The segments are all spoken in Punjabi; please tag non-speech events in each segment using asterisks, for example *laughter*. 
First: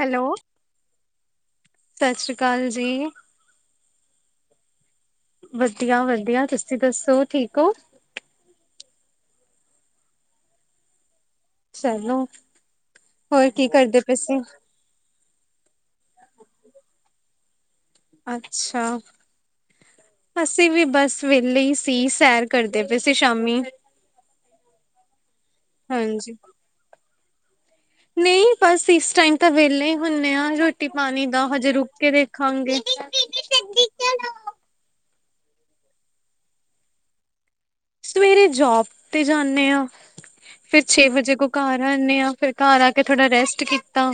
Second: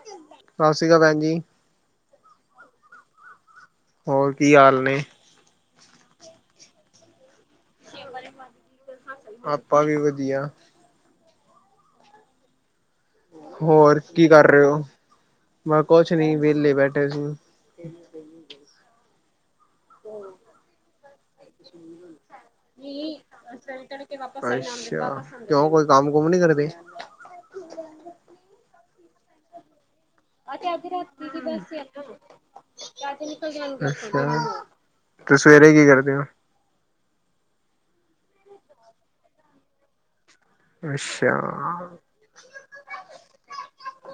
ਹੈਲੋ, ਸ੍ਰੀ ਅਕਾਲ ਭੈਣ ਜੀ, ਸਤਿ ਸ੍ਰੀ ਅਕਾਲ ਜੀ। ਹੋਰ ਕੀ ਹਾਲ ਨਹੀਂ ਵਧੀਆ, ਵਧੀਆ ਤੁਸੀਂ ਦੱਸੋ ਠੀਕ ਹੋ? ਸ਼ਿਵਲ *unintelligible* ਆਪਾ ਵੀ ਵਧੀਆ ਚਲੋ ਕੀ ਹੋਰ ਕਰਦੇ ਪਏ ਕੀ ਸੀ? ਕਰ ਰਹੇ ਹੋ ਮੈਂ ਕੁਛ ਨਹੀਂ ਵਿਹਲੇ ਬੈਠੇ ਸੀ। ਅੱਛਾ। ਅਸੀਂ ਵੀ ਬਸ ਵਿਹਲੇ ਹੀ ਸੀ, ਸੈਰ ਕਰਦੇ ਪਏ ਸੀ ਸ਼ਾਮੀ। ਅੱਛਾ ਕਿਉਂ ਕੋਈ ਕੰਮ ਕੁਮ ਹਾਂਜੀ। ਨੀ ਕਰਦੇ। ਟਾਈ ਤਾਂ ਵਹਲੇ ਹੁੰਨੇ ਆ ਰੋਟੀ ਪਾਣੀ ਦਾ ਹਜੇ ਰੁਕ ਕੇ ਵੇਖਾਂਗੇ। ਅੱਛਾ ਤੇ ਸਵੇਰੇ ਕੀ ਕਰਦੇ ਹੋ ਸਵੇਰੇ ਜੋਬ ਤੇ ਜਾਣੇ ਆ। ਫਰ ਛੇ ਵਜੇ ਅੱਛਾ ਕੋਲ ਘਰ ਆੇ ਇਹਨਾਂ ਨੂੰ ਫਿਰ ਘਰ ਆ ਕੇ ਥੋੜਾ ਰੈਸਟ ਕੀਤਾ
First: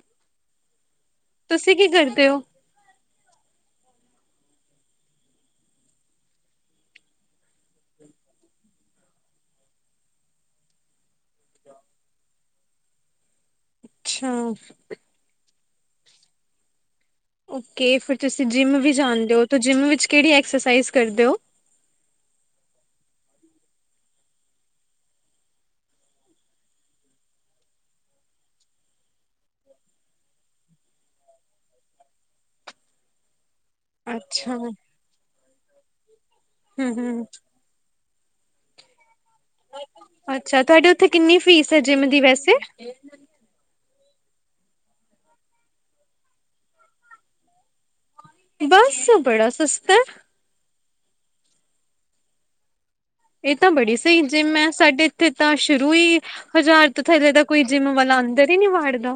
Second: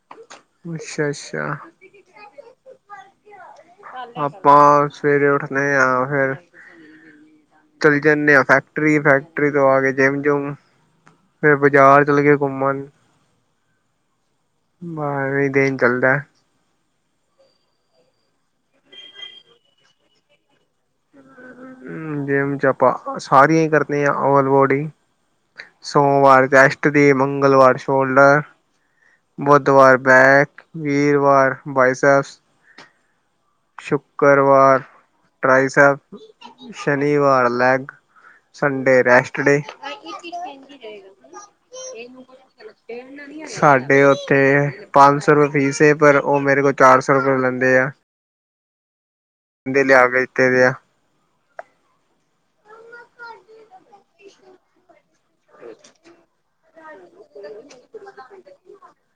*unintelligible* ਤੁਸੀਂ ਕੀ ਕਰਦੇ ਹੋ ਆਪਾਂ ਸਵੇਰੇ ਉੱਠਦੇ ਹਾਂ ਫਿਰ ਚਲੇ ਜਾਂਦੇ ਹਾਂ ਫੈਕਟਰੀ ਫੈਕਟਰੀ ਤੋਂ ਆ ਕੇ ਜਿੰਮ ਜੁਮ ਫੇਰ ਬਾਜ਼ਾਰ ਚਲੇ ਗਏ। ਘੁੰਮਣ ਅੱਛਾ। ਬਸ ਇਹ, ਚੱਲਦਾ, ਓਕੇ ਫਿਰ ਤੁਸੀ ਜਿੰਮ ਵੀ ਜਾਂਦੇ ਹੋ ਜਿੰਮ ਵਿਚ ਕਿਹੜੀ ਐਕਸਰਸਾਈਜ਼ ਕਰਦੇ ਹੋ? ਹੂੰ ਜਿੰਮ ਚ ਆਪਾਂ ਸਾਰੀਆਂ ਹੀ ਕਰਦੇ ਹਾਂ ਓਵਲ ਬੋਡੀ ਸੋਮਵਾਰ ਚੈਸਟ ਦੀ ਮੰਗਲਵਾਰ ਸ਼ੋਲਡਰ ਬੁੱਧਵਾਰ ਬੈਕ ਵੀਰਵਾਰ ਬਾਈਸਪ ਅੱਛਾ ਸ਼ੁੱਕਰਵਾਰ ਹੂੰ ਟਰਾਈ ਸਾਹਿਬ, ਹੂੰ ਸ਼ਨੀਵਾਰ ਲੈਗ, ਸੰਡੇ ਰੈਸ਼ਟ। ਅੱਛਾ ਤੁਹਾਡੇ ਉੱਥੇ ਕਿੰਨੀ ਫੀਸ ਹੈ ਜਿੰਮ ਦੀ ਵੈਸੇ? *unintelligible* ਸਾਡੇ ਉ ਤੇ ਪੰਜ ਸੋ ਰੁਪਏ ਫੀਸ ਹੈ ਪਰ ਉਹ ਮੇਰੇ ਕੋਲ ਚਾਰ ਸੋ ਰੁਪਏ ਲੈਂਦੇ ਆ। ਬੱਸ, *unintelligible* ਬੰਦੇ ਲਿਆ ਕੇ ਦਿੱਤੇ ਵੇ ਐ। ਇਹ ਤਾਂ ਬੜੀ ਸਹੀ ਜਿੰਮ ਐ, ਸਾਡੇ ਤੇ ਤਾਂ ਸ਼ੁਰੂ ਹੀ, ਹਜ਼ਾਰ, ਥੱਲੇ ਤਾਂ ਕੋਈ ਜਿੰਮ ਵਾਲਾ ਅੰਦਰ ਹੀ ਨਹੀ ਵਾੜਦਾ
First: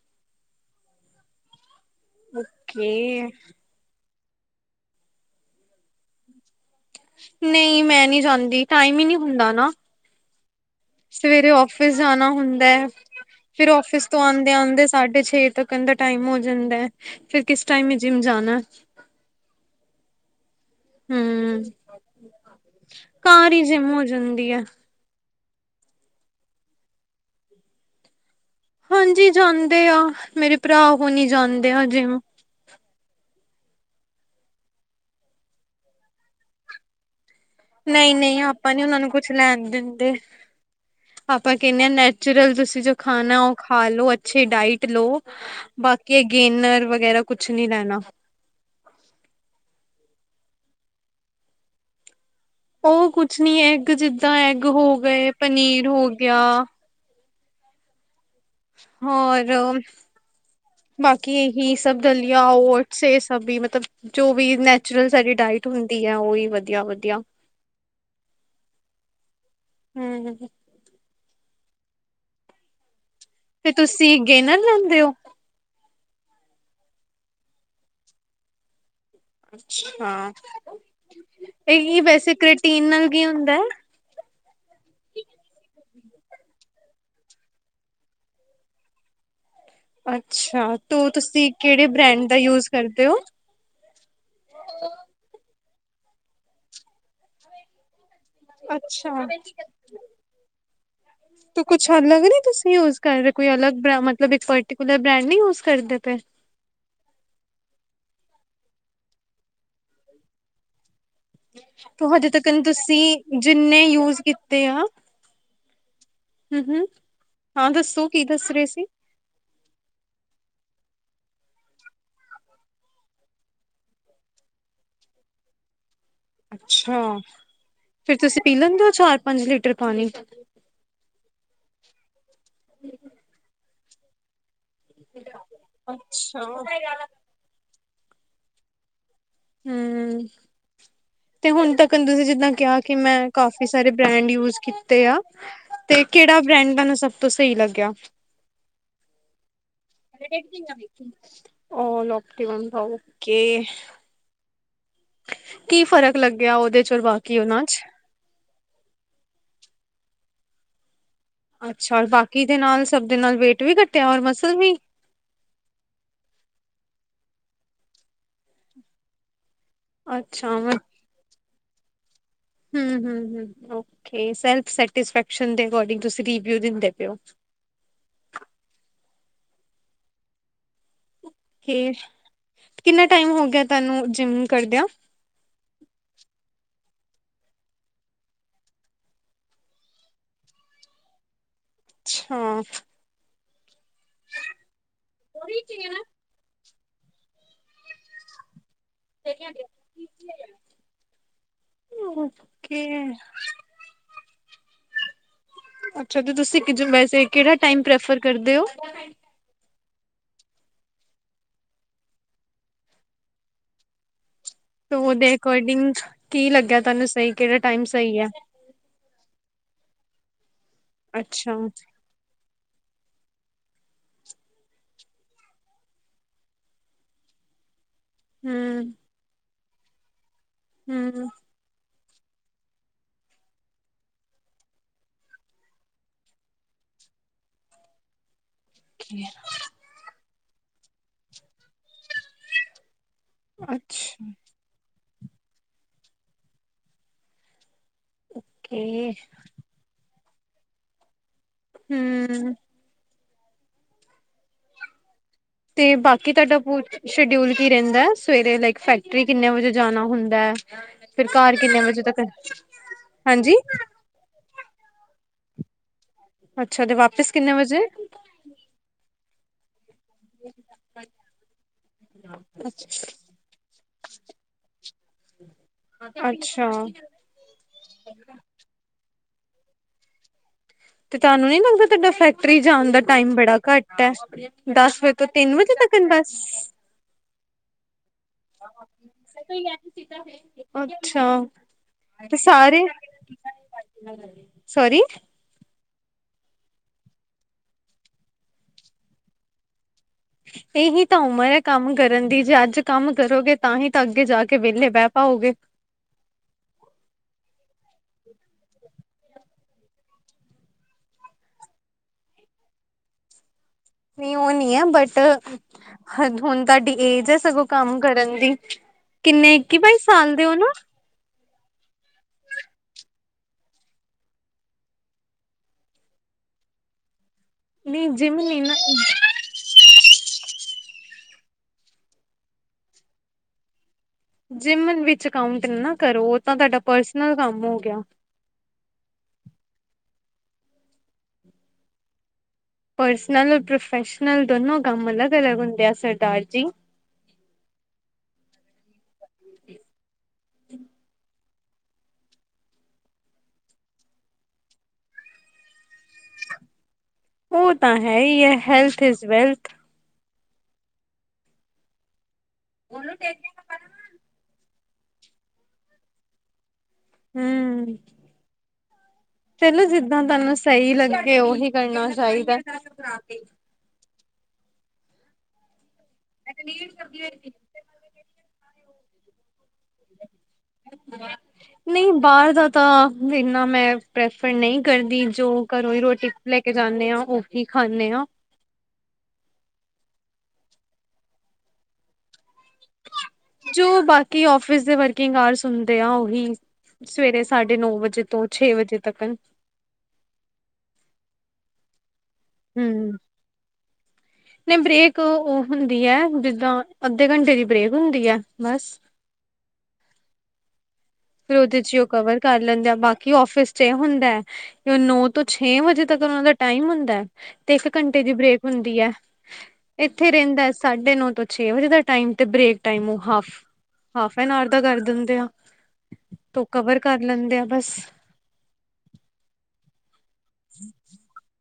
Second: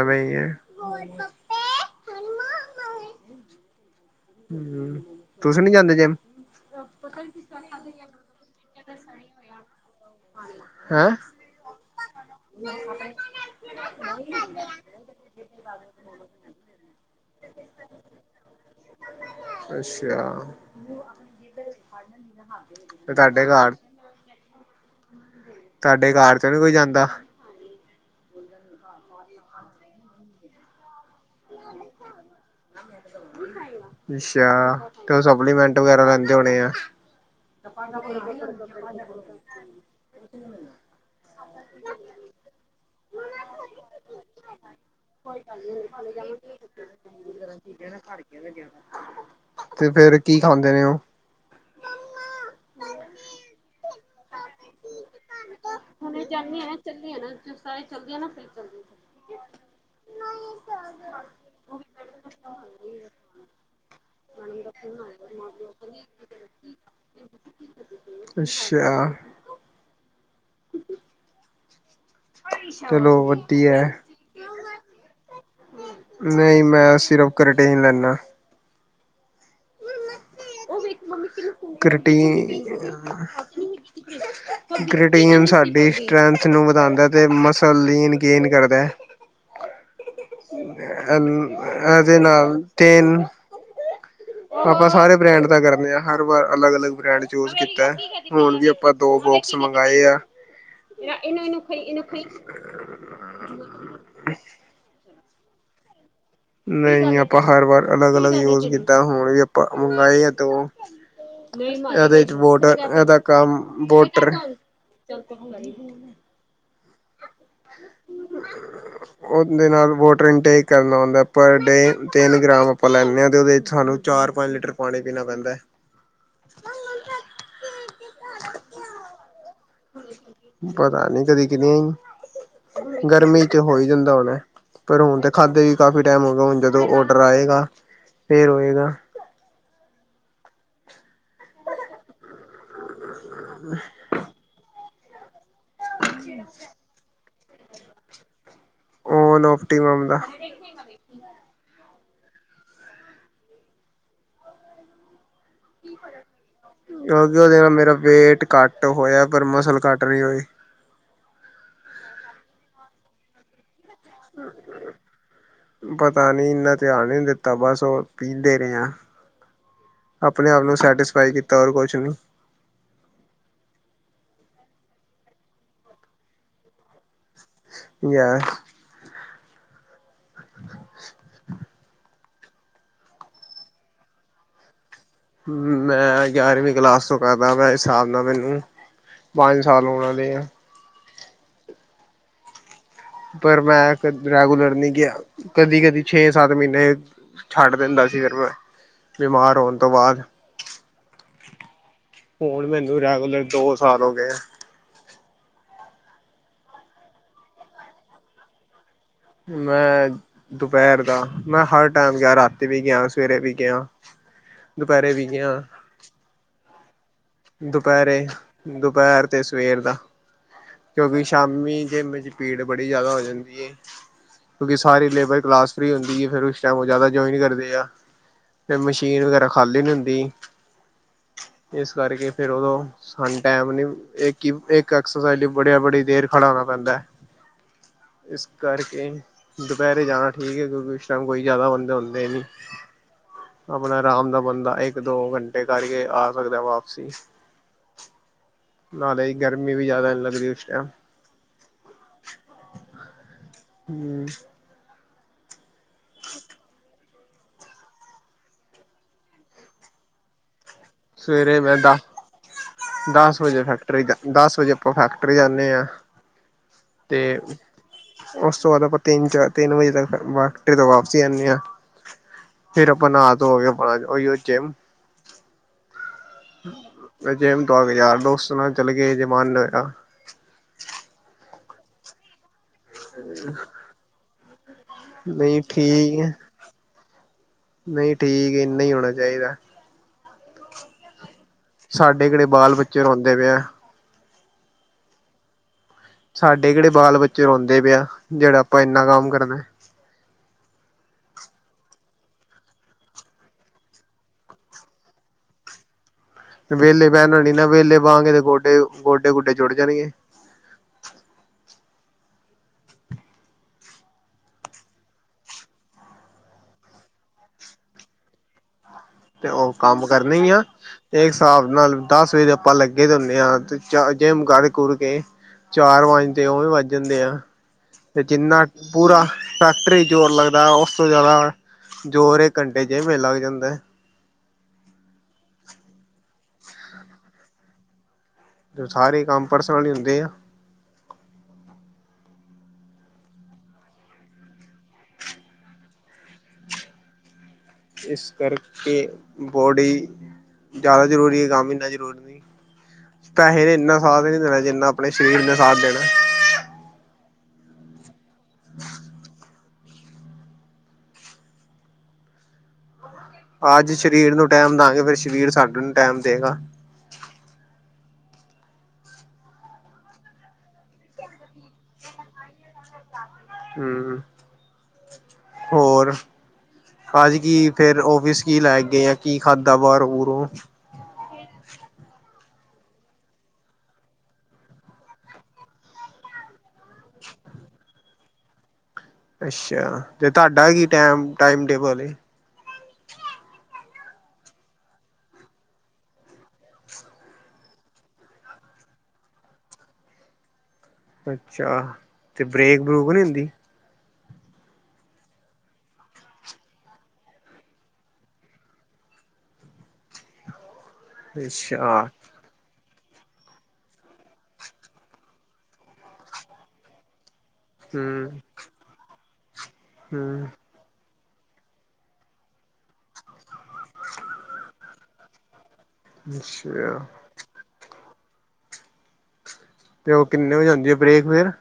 ਐਵੇਂ *unintelligible* ਓਕੇ, ਤੁਸੀ ਨੀ ਜਾਂਦੇ ਜਿਮ? ਨਹੀ ਮੈਂ ਨੀ ਜਾਂਦੀ। ਟਾਈਮ ਹੀ ਨੀ ਹੁੰਦਾ ਨਾ ਹੈਂ ਸਵੇਰੇ ਆਫਿਸ ਆਫਿਸ ਜਾਣਾ ਹੁੰਦਾ ਫਿਰ ਆਫਿਸ ਤੋਂ ਆਦੇ-ਆਦੇ ਸਾਡੇ ਛੇ ਤਕ ਦਾ ਟਾਈਮ ਹੋ ਜਾਂਦਾ ਫਿਰ ਕਿਸ ਟਾਈਮ ਜਿਮ ਜਾਣਾ ਅੱਛਾ, ਹੂੰ, ਤੇ ਤੁਹਾਡੇ ਘਰ ਹੀ ਜਿਮ ਹੋ ਜਾਂਦੀ ਆ। ਤੁਹਾਡੇ ਘਰ ਵਿਚੋਂ ਨੀ ਕੋਈ ਜਾਂਦਾ। ਹਾਂਜੀ ਜਾਦੇ ਆ ਮੇਰੇ ਭਰਾ ਹੋਣੀ ਜਾਦੇ ਆ ਜਿਮ ਅੱਛਾ ਤੇ ਉਹ ਸਪਲੀਮੈਂਟ ਵਗੈਰਾ ਲੈਂਦੇ ਹੋਣੇ ਆ। ਨਹੀਂ-ਨਹੀਂ ਆਪਾਂ ਨੀ ਉਹਨਾਂ ਨੂੰ ਕੁਛ ਲੈਣ ਦਿੰਦੇ। ਆਪਾਂ ਕਹਿੰਦੇ ਹਾਂ ਨੈਚੁਰਲ ਤੁਸੀਂ ਜੋ ਖਾਣਾ ਉਹ ਖਾ ਲੋ ਅੱਛੀ ਡਾਇਟ ਲੋ। ਬਾਕੀ ਗੇਨਰ ਵਗੈਰਾ ਕੁਛ ਨੀ ਲੈਣਾ। ਤੇ ਫਿਰ ਕੀ, ਆਦੇ ਨੇ ਉਹ ਉਹ ਕੁਛ ਨੀ ਏ ਇੱਕ ਜਿੱਦ ਤਾਂ ਐਗ ਹੋ ਗਏ, ਪਨੀਰ ਹੋ ਗਿਆ। ਸਾਰੇ ਚੱਲਦੇ ਆ ਨਾ ਹੋਰ ਬਾਕੀ ਇਹੀ ਸਭ ਦਲੀਆਂ, ਔਟਸ ਇਹ ਸਭ ਵੀ ਮਤਲਬ ਜੋ ਵੀ ਨੈਚੁਰਲ ਸਾਡੀ ਡਾਇਟ ਹੁੰਦੀ ਹੈ, ਉਹ ਹੀ ਵਧੀਆ ਵਧੀਆ ਅੱਛਾ ਹੂੰ ਹੂੰ। *unintelligible* ਤੇ ਵਧੀਆ। ਤੁਸੀਂ ਗੇਨਰ ਲੈਂਦੇ ਔ। ਨਹੀਂ ਮੈਂ ਸਿਰਫ ਕਰੀਟੀਨ ਲੈਂਦਾ। ਅੱਛਾ ਇਹ ਵੈਸੇ ਕਰਿਟੀਨ ਕ੍ਰਟੀਨ ਨਾਲ ਕੀ ਹੁੰਦਾ ਹੈ? ਕਰਿਟੀਨ ਸਾਡੀ ਸਟਰੈਂਥ ਨੂੰ ਵਧਾਂਦਾ ਤੇ ਮਸਾ ਲੀਨ ਗੇਨ ਕਰਦਾ ਏ। ਅੱਛਾ, ਤੋ ਤੁਸੀਂ ਕਿਹੜੇ ਇਹਦੇ ਬ੍ਰੈਂਡ ਦਾ ਨਾਲ ਯੂਜ ਕਰਦੇ ਹੋ? ਤਿੰਨ ਆਪਾਂ ਸਾਰੇ ਬ੍ਰੈਂਡ ਦਾ ਕਰਦੇ ਹਰ ਵਾਰ ਅਲੱਗ ਅਲੱਗ ਬ੍ਰੈਂਡ ਯੂਜ ਕੀਤਾ। ਹੁਣ ਵੀ ਆਪਾਂ ਅੱਛਾ। ਦੋ ਬੋਕੱਸ ਮੰਗਾਏ ਆ। ਕੁਛ ਅਲੱਗ ਨੀ ਤੁਸੀਂ ਯੂਜ ਕਰ ਰੇ, ਕੋਈ ਅਲਗ ਬ ਮਤਲਬ ਇਕ ਪਰਟੀਕੁਲਰ ਬ੍ਰਾਂਡ ਨੀ ਯੂਜ ਕਰਦੇ ਪਏ। ਨਹੀਂ ਆਪਾਂ ਹਰ ਵਾਰ ਅਲੱਗ ਅਲੱਗ ਯੂਜ ਕੀਤਾ ਹੁਣ ਵੀ ਆਪਾਂ ਮੰਗਾਏ ਆ ਦੋ ਤੋ ਇਹਦੇ ਹਜੇ ਚ ਤੱਕ ਬੋਟਰ ਇਹਦਾ ਤੁਸੀਂ ਕਮ ਜਿੰਨੇ ਯੂਜ ਬੋਟਰ ਕੀਤੇ ਆ ਹੂੰ ਹੂੰ ਹਾਂ ਦੱਸੋ, ਕੀ ਦੱਸ ਰਹੇ ਸੀ? ਏਹੀ ਕਰਨਾ ਹਹੁੰਦਾ ਪਰ ਡੇ ਤਿੰਨ ਗ੍ਰਾਮ ਆਪਾਂ ਲੈਨੇ ਹਾਂ ਤੇ ਉਹਦੇ ਚ ਸਾਨੂੰ ਚਾਰ ਪੰਜ ਲੀਟਰ ਪਾਣੀ ਪੀਣਾ ਪੈਂਦਾ ਹੈ। ਅੱਛਾ ਫੇਰ ਤੁਸੀਂ ਪੀ ਲੈਂਦੇ ਹੋ ਚਾਰ ਪੰਜ ਲੀਟਰ ਪਾਣੀ? ਪਤਾ ਨੀ ਕਦੀ ਕਿਨਾਂ *unintelligible* ਗਰਮੀ ਚ ਹੋਈ ਜਿੰਦਾ ਹੋਣਾ ਪਰ ਹੁਣ ਤੇ ਖਾਧੇ ਵੀ ਕਾਫ਼ੀ ਟਾਈਮ ਹੋ ਗਿਆ, ਅੱਛਾ। ਹੁਣ ਜਦੋਂ ਔਡਰ ਆਏਗਾ ਫੇਰ ਹੋਏਗਾ। ਹੂੰ ਤੇ ਹੁਣ ਤੱਕ ਤੁਸੀਂ ਜਿੱਦਾਂ ਕਿਹਾ ਕਿ ਮੈਂ ਕਾਫੀ ਸਾਰੇ ਬ੍ਰੈਂਡ ਯੂਜ ਕੀਤੇ ਤੇ ਆ ਤੇ ਕਿਹੜਾ ਬ੍ਰੈਂਡ ਨੂੰ ਸਭ ਤੋ ਸਹੀ ਲੱਗਿਆ। ਓ ਨੋਪਟੀ ਮਮ ਦਾ *unintelligible* *unintelligible* ਓਕੇ ਕੀ ਫ਼ਰਕ ਲੱਗਿਆ ਉਹਦੇ ਚ ਔਰ ਬਾਕੀ ਉਦੇ ਉਹਨਾਂ ਨਾਲ ਚ ਮੇਰਾ ਵੇਟ ਕੱਟ ਹੋਯਾ, ਪਰ ਮਸਲ ਕੱਟ ਨੀ ਹੋਈ। ਅੱਛਾ, ਔਰ ਬਾਕੀ ਦੇ ਨਾਲ, ਸਭ ਦੇ ਨਾਲ ਵੇਟ ਵੀ ਘੱਟ ਪਤਾ ਨੀ ਇੰਨਾ ਧਿਆਨ ਈ ਨੀ ਦਿ ਤੇ ਬਸ ਓ ਪੀਂਦੇ ਰਏ ਆ। ਅੱਛਾ, ਆਪਣੇ ਆਪ ਹੂੰ, ਨੂੰ ਸੈਟਿਸਫਾਈ ਕੀਤਾ ਹੋਰ ਕੁਛ ਨੀ ਹੂੰ, ਹੂੰ ਓਕੇ ਸੈਲਫ ਸੈਟਿਸਫੈਕਸ਼ਨ ਦੇ ਅਕੋਰਡਿੰਗ ਤੁਸੀਂ ਰਿਵਿਊ ਦਿੰਦੇ ਪਏ ਓ। ਯਾ *inaudible* ਕੇ ਕਿੰਨਾ ਟਾਈਮ ਹੋ ਗਯਾ ਤਾਨੂੰ ਜਿਮ ਕਰਦਿਆਂ? ਮੈਂ ਗਿਆਰਵੀਂ ਕਲਾਸ ਤੋਂ ਕਰਦਾ ਪਯਾਂ। ਇਸ ਹਿਸਾਬ ਨਾਲ ਮੈਨੂੰ ਪੰਜ ਸਾਲ ਹੋਣ ਆਲੇ ਐ। ਅੱਛਾ। ਪਰ ਮੈਂ ਕਦੀ ਰੈਗੂਲਰ ਨੀ ਗਯਾ, ਕਦੀ-ਕਦੀ ਛੇ-ਸੱਤ ਮੀਨੇ ਛੱਡ ਦਿੰਦਾ ਸੀ ਫੇਰ, ਮੈਂ ਬਿਮਾਰ ਹੋਨ ਤੋ ਬਾਦ ਹੋਣ ਓਕੇ ਮੈਨੂੰ ਰੈਗੂਲਰ ਦੋ ਸਾਲ ਹੋ ਗਏ ਐ। ਅੱਛਾ, ਤੇ ਤੁਸੀ *unintelligible* ਵੈਸੇ ਕੇੜਾ ਟੈਮ ਪ੍ਰੈਫਰ ਕਰਦੇ ਹੋ? ਮੈਂ ਦੁਪਹਿਰ ਦਾ, ਮੈਂ ਹਰ ਟੈਮ ਗਿਆ, ਰਾਤੀ ਵੀ ਗਿਆਂ, ਸਵੇਰੇ ਵੀ ਗਿਆਂ। ਤੋ ਓਦੇ ਅਕੋਰਡਿੰਗ ਕੀ ਲੱਗਿਆ? *inaudible* ਟਾਈਮ ਦੁਪਹਿਰ ਸਹੀ ਹੈ ਦਾ ਤੇ ਸਵੇਰ ਦਾ। ਕਿਉਕਿ ਅੱਛਾ ਹੂੰ ਸ਼ਾਮੀ ਜਿੰਮ ਚ ਪੀੜ ਬੜੀ ਜਾਦਾ ਹੋ ਜਾਂਦੀ ਏ। ਕਿਉਂਕਿ ਸਾਰੀ ਲੇਬਰ ਕਲਾਸ ਫਰੀ ਹੁੰਦੀ ਏ, ਫੇਰ ਉਸ ਟਾਈਮ ਓ ਜਾਦਾ ਜੋਇਨ ਕਰਦੀ ਆ। ਫੇਰ ਮਸ਼ੀਨ ਵਗੈਰਾ ਖਾਲੀ ਨੀ ਹੁੰਦੀ। ਹੂੰ। ਉਸ ਕਰਕੇ ਫੇਰ ਉਦੋਂ ਸਾਨੂੰ ਟੈਮ ਨੀ, ਏਕ ਈ, ਏਕ ਐਕਸਰਸਾਈਜ ਲਈ ਬੜਿਆ ਬੜੀ ਦੇਰ ਖੜਾ ਹੋਣਾ ਪੈਂਦੈ। ਇਸ *unintelligible* ਕਰਕੇ ਦੁਪਹਿਰ ਜਾਨਾ ਠੀਕ ਏ ਕੋਈ *unintelligible* ਉਸ ਟਾਈਮ ਕੋਈ ਜਾਦਾ ਬੰਦੇ ਹੁੰਦੇ ਨੀ। ਆਪਨਾ ਆਰਾਮ ਅੱਛਾ ਨਾਲ ਬੰਦਾ ਏਕ ਤੇ ਦੋ ਘੰਟੇ ਕਰਕੇ ਆ ਸਕਦੈ ਵਾਪਸ ਸੀ ਓਕੇ ਨਾਲੇ ਗਰਮੀ ਵੀ ਜ਼ਿਆਦਾ ਲੱ ਦਿੱਲੀ ਸ਼ਹਿਰ? ਹੁ ਹੁ ਤੇ ਬਾਕੀ ਤੁਹਾਡਾ, ਪੂਰੇ ਦਿਨ ਦਾ ਸ਼ਡਿਊਲ ਕੀ? ਰਹਿੰਦਾ ਸਵੇਰੇ ਲਾਇਕ ਫੈਕਟਰੀ ਕਿੰਨੇ ਵਜੇ, ਜਾਣਾ ਹੁੰਦਾ ਹੈ। ਫਿਰ ਘਰ ਸਵੇਰੇ ਮੈਂ ਕਿੰਨੇ ਦਸ ਵਜੇ ਤੱਕ ਦਸ ਹਾਂਜੀ ਵਜੇ ਫੈਕਟਰੀ, ਦਸ ਵਜੇ ਆਇਆ। ਫਿਰ ਜਾਨੇ ਆ? ਅੱਛਾ ਤੇ ਵਾਪਿਸ ਕਿੰਨੇ ਵਜੇ ਉਸ ਤੋਂ ਬਾਅਦ ਆਪਾਂ ਤਿੰਨ ਚਾਰ ਤਿੰਨ ਵਜੇ ਤਕ ਫੈਕਟਰੀ ਤੋਂ ਵਾਪਸੀ ਆਣੇ ਆ ਫੇਿਰ ਆਪਾਂ ਨਾਂ ਧੋ ਕੇ ਆਪਣਾ ਉਹੀਓ ਜਿਮ ਅੱਛਾ ਜਿਮ ਤੋ ਆਕੇ, ਯਾਰ ਦੋਸਤ ਨਾਲ ਚਲੇ ਗਏ ਜੇ ਮੰਨ ਲਿਆ? ਤੇ, ਤੁਹਾਨੂੰ ਨੀ ਲੱਗਦਾ, ਤੁਹਾਡਾ ਫੈਕਟਰੀ ਜਾਣ ਦਾ ਟਾਈਮ ਬੜਾ ਘੱਟ ਹੈ ਦਸ, ਵਜੇ ਤੋਂ ਤਿੰਨ ਨਹੀਂ ਵਜੇ, ਤਕਣ ਠੀਕ ਹੈ, ਬਸ। ਨਹੀਂ ਠੀਕ ਇੰਨਾ ਹੀ ਹੋਣਾ ਚਾਹੀਦਾ। ਅੱਛਾ। ਸਾਡੇ ਤੇ ਕਿਹੜੇ ਸਾਰੇ ਬਾਲ-ਬੱਚੇ ਰੋਂਦੇ ਪਏ ਹੈ। ਸੋਰੀ। ਸਾਡੇ ਕਿਹੜੇ ਬਾਲ ਬੱਚੇ ਰੋਂਦੇ ਪਏ ਆ ਜਿਹੜਾ ਆਪਾਂ ਇੰਨਾ ਕੰਮ ਕਰਨਾ। ਇਹੀ ਤਾਂ ਉਮਰ ਹੈ ਕੰਮ ਕਰਨ ਦੀ ਜੇ ਅੱਜ ਕੰਮ ਕਰੋਗੇ ਤਾਂ ਹੀ ਤਾਂ ਅੱਗੇ ਜਾ ਕੇ ਵਿਹਲੇ ਬਹਿ ਪਾਓਗੇ। ਵੇਲੇ ਪਹਿਣ ਨ ਨਾ ਵੇਲੇ ਪਾਂਗੇ ਤੇ ਗੋਡੇ ਗੋਡੇ ਗੋਡੇ ਜੁੜ ਜਾਣਗੇ। ਨਹੀਂ ਉਹ ਨੀ ਹੈ ਬਟ ਹੁਣ ਤੁਹਾਡੀ ਏਜ ਹੈ ਸਗੋਂ ਕੰਮ ਕਰਨ ਦੀ ਤੇ ਕਿੰਨੇ ਉਹ ਇੱਕੀ ਬਾਈ ਕੰਮ ਸਾਲ ਦੇ ਹੋ ਕਰਨਿਆਂ ਨਾ ਇੱਕ ਹਿਸਾਬ ਨਾਲ ਦੱਸ ਵਜੇ ਦੇ ਆਪਾਂ ਲੱਗੇ ਦ ਹੁੰਦੇ ਹਾਂ ਤੇ ਚ ਜਿਮ ਕਰੜ ਕੁੜ ਕੇ ਚਾਰ ਵਾਂਜਦੇ ਉਵੇਂ ਵੱਜ ਜਾਂਦੇ ਆ। ਨਹੀਂ ਤੇ ਜਿੰਮ ਨਹੀਂ ਜਿੰਨਾ ਨਾ ਪੂਰਾ ਫੈਕਟਰੀ ਜ਼ੋਰ ਲੱਗਦਾ। ਉਸ ਤੋਂ ਜ਼ਿਆਦਾ ਜੋੋਰ ਕੰਡੇ ਜਿਵੇੇ ਲੱਗ ਜਾਂਦਾ। ਜਿਮ ਵਿੱਚ ਕਾਉਂਟ ਨਾ ਕਰੋ ਤਾਂ ਤੁਹਾਡਾ ਪਰਸਨਲ ਕੰਮ ਹੋ ਗਿਆ। ਸਾਰੇ ਕੰਮ ਪਰਸਨਲ ਹੀ ਹੁੰਦੇ ਆ। ਪਰਸਨਲ ਔਰ ਪ੍ਰੋਫੈਸ਼ਨਲ ਦੋਨੋ ਕੰਮ ਅਲੱਗ-ਅਲੱਗ ਹੁੰਦੇ ਆ ਸਰਦਾਰ ਜੀ। ਇਸ ਕਰਕੇ ਬੋਡੀ ਜ਼ਿਆਦਾ ਜ਼ਰੂਰੀ ਹੈ। ਕੰਮ ਇੰਨਾ ਜ਼ਰੂਰੀ ਨਹੀਂ ਪੈਸੇ ਨੇ ਇੰਨਾ ਸਾਥ ਨਹੀਂ ਦੇਣਾ ਜਿੰਨਾ ਆਪਣੇ ਸਰੀਰ ਨੇ ਸਾਥ ਦੇਣਾ। ਉਹ ਤਾਂ ਹੈ ਹੀ ਹੈ ਹੈਲਥ ਇਜ਼ ਵੈਲਥ। ਉਹਨੂੰ ਤੇ ਅੱਜ ਸ਼ਰੀਰ ਨੂੰ ਟੈਮ ਦਾਂਗੇ ਫੇਰ ਸਰੀਰ ਸਾਡੇ ਨੂੰ ਟੈਮ ਦੇਗਾ। ਹਮ। ਚਲੋ ਜਿੱਦਾਂ ਤੁਹਾਨੂੰ ਸਹੀ ਲੱਗੇ ਉਹੀ ਕਰਨਾ ਚਾਹੀਦਾ। ਹਮ ਹੋਰ? ਅੱਜ ਕੀ ਫੇਰ ਫਿਸ ਕੀ ਲੈ ਗ? ਗ ਆ ਕੀ ਖਾਧਾ ਬਾਹਰ ਬਰੋਂ? ਨਹੀਂ, ਬਾਹਰ ਦਾ ਤਾਂ ਇਨਾ ਮੈਂ ਪ੍ਰੈਫਰ ਨਹੀਂ ਕਰਦੀ। ਜੋ ਘਰੋਂ ਹੀ ਰੋਟੀ ਲੈ ਕੇ ਜਾਂਦੇ ਹਾਂ ਉਹੀ ਖਾਂਦੇ ਹਾ। ਅੱਛਾ! ਤੇ ਤੁਹਾਡਾ ਕੀ ਟਾਈ ਟਾਈਮ ਟੇਬਲ ਜੋ ਬਾਕੀ ਆਫਿਸ ਦੇ ਵਰਕਿੰਗ ਆਰਸ ਹੁੰਦੇ ਆ। ਓਹੀ ਸਵੇਰੇ ਸਾਡੇ ਨੋ ਵਜੇ ਤੋਂ ਛੇ ਵਜੇ ਤਕ। ਅੱਛਾ! ਅਤੇ ਬਰੇਕ ਬਰੂਕ ਨਹੀਂ ਹੁੰਦੀ ਨਹੀਂ ਬਰੇੇਕ ਉਹ ਹੁੰਦੀ ਹੈ ਜਿੱਦਾਂ, ਅੱਧੇ ਘੰਟੇ ਦੀ ਬ੍ਰੇਕ ਹੁੰਦੀ ਹੈ ਬਸ। ਫਿਰ ਉਹਦੇ 'ਚ ਹੀ ਅੱਛਾ ਉਹ ਕਵਰ ਕਰ ਲੈਂਦੇ ਆ। ਬਾਕੀ ਆਫਿਸ 'ਚ ਇਹ ਹੁੰਦਾ, ਕਿ ਉਹ ਨੋ ਤੋਂ ਛੇ ਵਜੇ ਤੱਕ ਉਹਨਾਂ ਦਾ ਟਾਈਮ ਹੁੰਦਾ। ਤੇ ਇੱਕ ਘੰਟੇ ਦੀ ਹੂੰ ਬ੍ਰੇਕ ਹੁੰਦੀ ਐ। ਇੱਥੇ ਹੂੰ ਰਹਿੰਦਾ ਸਾਢੇ ਨੌ ਤੋਂ ਛੇ ਵਜੇ ਦਾ ਟਾਇਮ ਤੇ ਬ੍ਰੇਕ ਟਾਇਮ ਉਹ ਹਾਫ, ਹਾਫ ਐਨ ਆਰ ਦਾ ਕਰ ਦਿੰਦੇ ਆ। ਤੂੰ ਅੱਛਾ ਕਵਰ ਕਰ ਲੈਂਦੇ ਆ ਬਸ। ਤੇ ਉਹ ਕਿੰਨੇ ਵਜੇ ਆਉਂਦੀ ਹੈ ਬ੍ਰੇਕ ਫਿਰ?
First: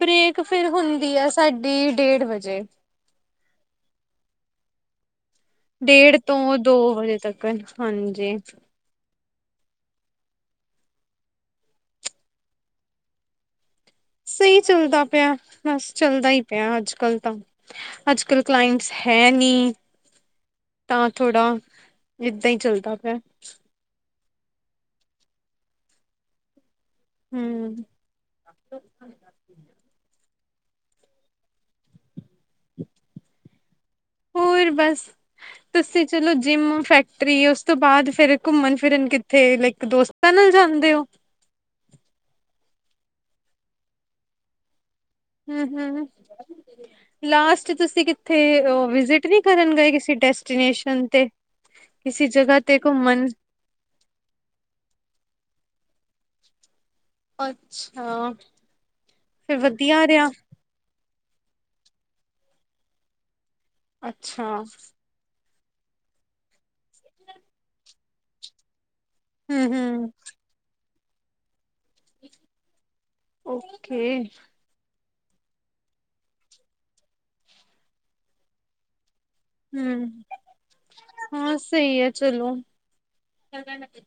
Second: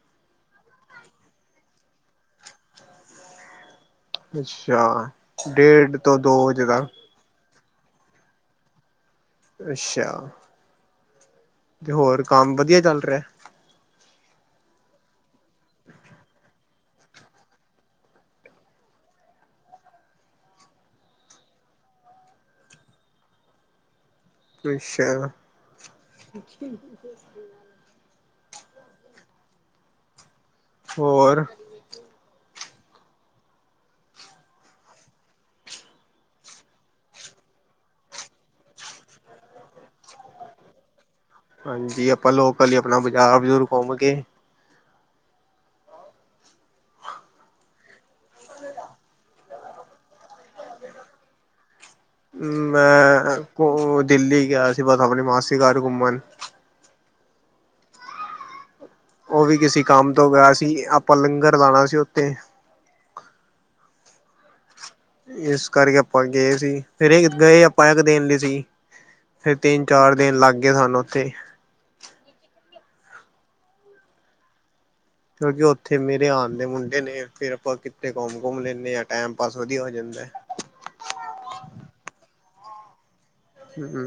ਬ੍ਰੇਕ ਫਿਰ ਹੁੰਦੀ ਆ ਸਾਡੀ ਡੇਢ ਵਜੇ। ਅੱਛਾ ਡੇਢ ਤੋਂ ਦੋ ਵਜੇ ਤੱਕ। ਹਾਂਜੀ। ਅੱਛਾ। ਤੇ ਹੋਰ ਕੰਮ ਵਧੀਆ ਚੱਲ ਰਿਹਾ? ਸਹੀ ਚੱਲਦਾ ਪਿਆ ਬਸ ਚੱਲਦਾ ਹੀ ਪਿਆ ਅੱਜਕੱਲ ਤਾਂ ਅੱਜਕਲ ਕਲਾਇੰਟਸ ਹੈ ਨਹੀਂ ਤਾਂ ਥੋੜਾ ਏਦਾਂ ਹੀ ਚੱਲਦਾ ਪਿਆ। ਅੱਛਾ ਹੂੰ *unintelligible* ਹੋਰ *inaudible* ਹੋਰ ਬਸ, ਤੁਸੀਂ ਚਲੋ ਜਿੰਮ ਫੈਕਟਰੀ ਉਸ ਤੋਂ ਬਾਅਦ ਫਿਰ ਘੁੰਮਣ ਫਿਰਨ ਕਿੱਥੇ ਲਾਇਕ ਦੋਸਤਾਂ ਨਾਲ ਜਾਂਦੇ ਹੋ? ਹਾਂਜੀ ਆਪਾਂ ਲੋਕਲ ਹੀ ਆਪਣਾ ਬਾਜ਼ਾਰ-ਬਜ਼ੂਰ ਘੁੰਮ ਕੇ ਹੂੰ-ਹੂੰ, ਲਾਸਟ ਤੁਸੀਂ ਕਿਥੇ ਵਿਜਿਟ ਨੀ ਕਰਨ ਗਏ ਕਿਸੇ ਡੈਸਟੀਨੇਸਨ ਤੇ? ਕਿਸੇ ਜਗ੍ਹਾ ਤੇ ਘੁੰਮਣ ਮੈਂ ਓ ਦਿੱਲੀ ਗਿਆ ਸੀ ਬਸ ਆਪਣੀ ਮਾਸੀ ਦੇ ਘਰ ਘੁੰਮਨ। ਅੱਛਾ ਉਹ ਵੀ ਫਿਰ ਕਿਸੇ ਵਧੀਆ ਕੰਮ ਰਿਹਾ ਤੋਂ ਗਿਆ ਸੀ ਆਪਾਂ ਲੰਗਰ ਲਾਣਾ ਸੀ ਉੱਥੇ। ਅੱਛਾ ਇਸ ਕਰਕੇ ਆਪਾਂ ਗਏ ਸੀ। ਫਿਰ ਗਏ ਆਪਾਂ ਇੱਕ ਦਿਨ ਲਈ ਸੀ। ਫੇਰ ਹਮ ਹਮ ਤਿੰਨ-ਚਾਰ ਦਿਨ ਲੱਗ ਗਏ ਸਾਨੂੰ। ਤੇ ਓਕੇ। ਕਿਉਂਕਿ ਉੱਥੇ ਮੇਰੇ ਹਾਣ ਦੇ ਮੁੰਡੇ ਨੇ ਫੇਰ ਆਪਾਂ ਕਿਤੇ ਘੁੰਮ-ਘੁੰਮ ਲੈਂਦੇ ਆ। ਹੂੰ, ਹਾਂ ਸਹੀ ਹੈ ਚਲੋ। ਹੂੰ-ਹੂੰ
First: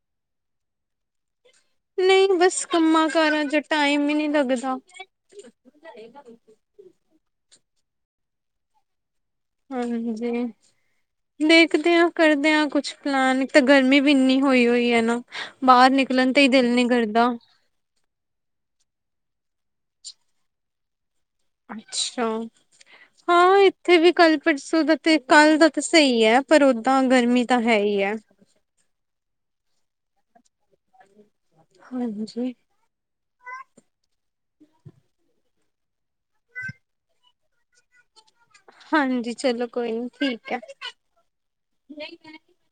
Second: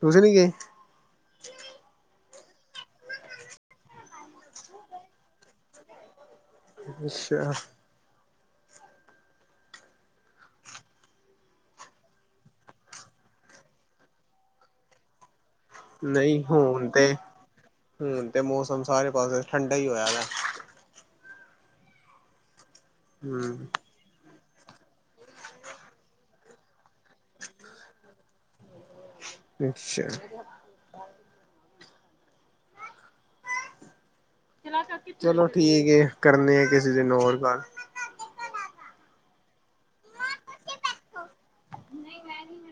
ਤੁਸੀ ਨੀ ਗਏ? ਨਹੀਂ ਬਸ ਕੰਮਾਂ ਕਾਰਾਂ 'ਚ ਟਾਈਮ ਹੀ ਨਹੀਂ ਲੱਗਦਾ। ਅੱਛਾ। ਹਾਂਜੀ ਦੇਖਦੇ ਹਾਂ ਕਰਦੇ ਹ ਕੁਛ ਪਲਾਨ ਇੱਕ ਤਾਂ ਗਰਮੀ ਵੀ ਇੰਨੀ ਹੋਈ ਹੋਈ ਹੈ ਨਾ ਬਾਹਰ ਨਿਕਲਣ ਤੇ ਨਹੀਂ ਹੀ ਦਿਲ ਨੀ ਕਰਦਾ। ਮੌ ਸਾਰੇ ਪਾਸੇ ਠੰਡਾ ਹੀ ਹੋਇਆ ਵਾ। ਅੱਛਾ। ਹਾਂ ਹਮ ਇੱਥੇ ਵੀ ਕੱਲ ਪਰਸੋਂ ਦਾ ਤੇ ਕੱਲ੍ਹ ਦਾ ਤਾਂ ਸਹੀ ਹੈ। ਪਰ ਓਦਾਂ ਗਰਮੀ ਤਾਂ ਹੈ ਹੀ ਹੈ। ਅੱਛਾ। ਹਾਂਜੀ। ਚਲੋ ਠੀਕ ਕਰਨੇ ਆ ਕਿਸੇ ਦਿਨ ਹੋਰ ਗੱਲ। ਹਾਂਜੀ। ਚਲੋ ਕੋਈ ਨੀ ਠੀਕ ਹੈ। ਨਹੀਂ ਮੈਂ ਨਹੀਂ ਮ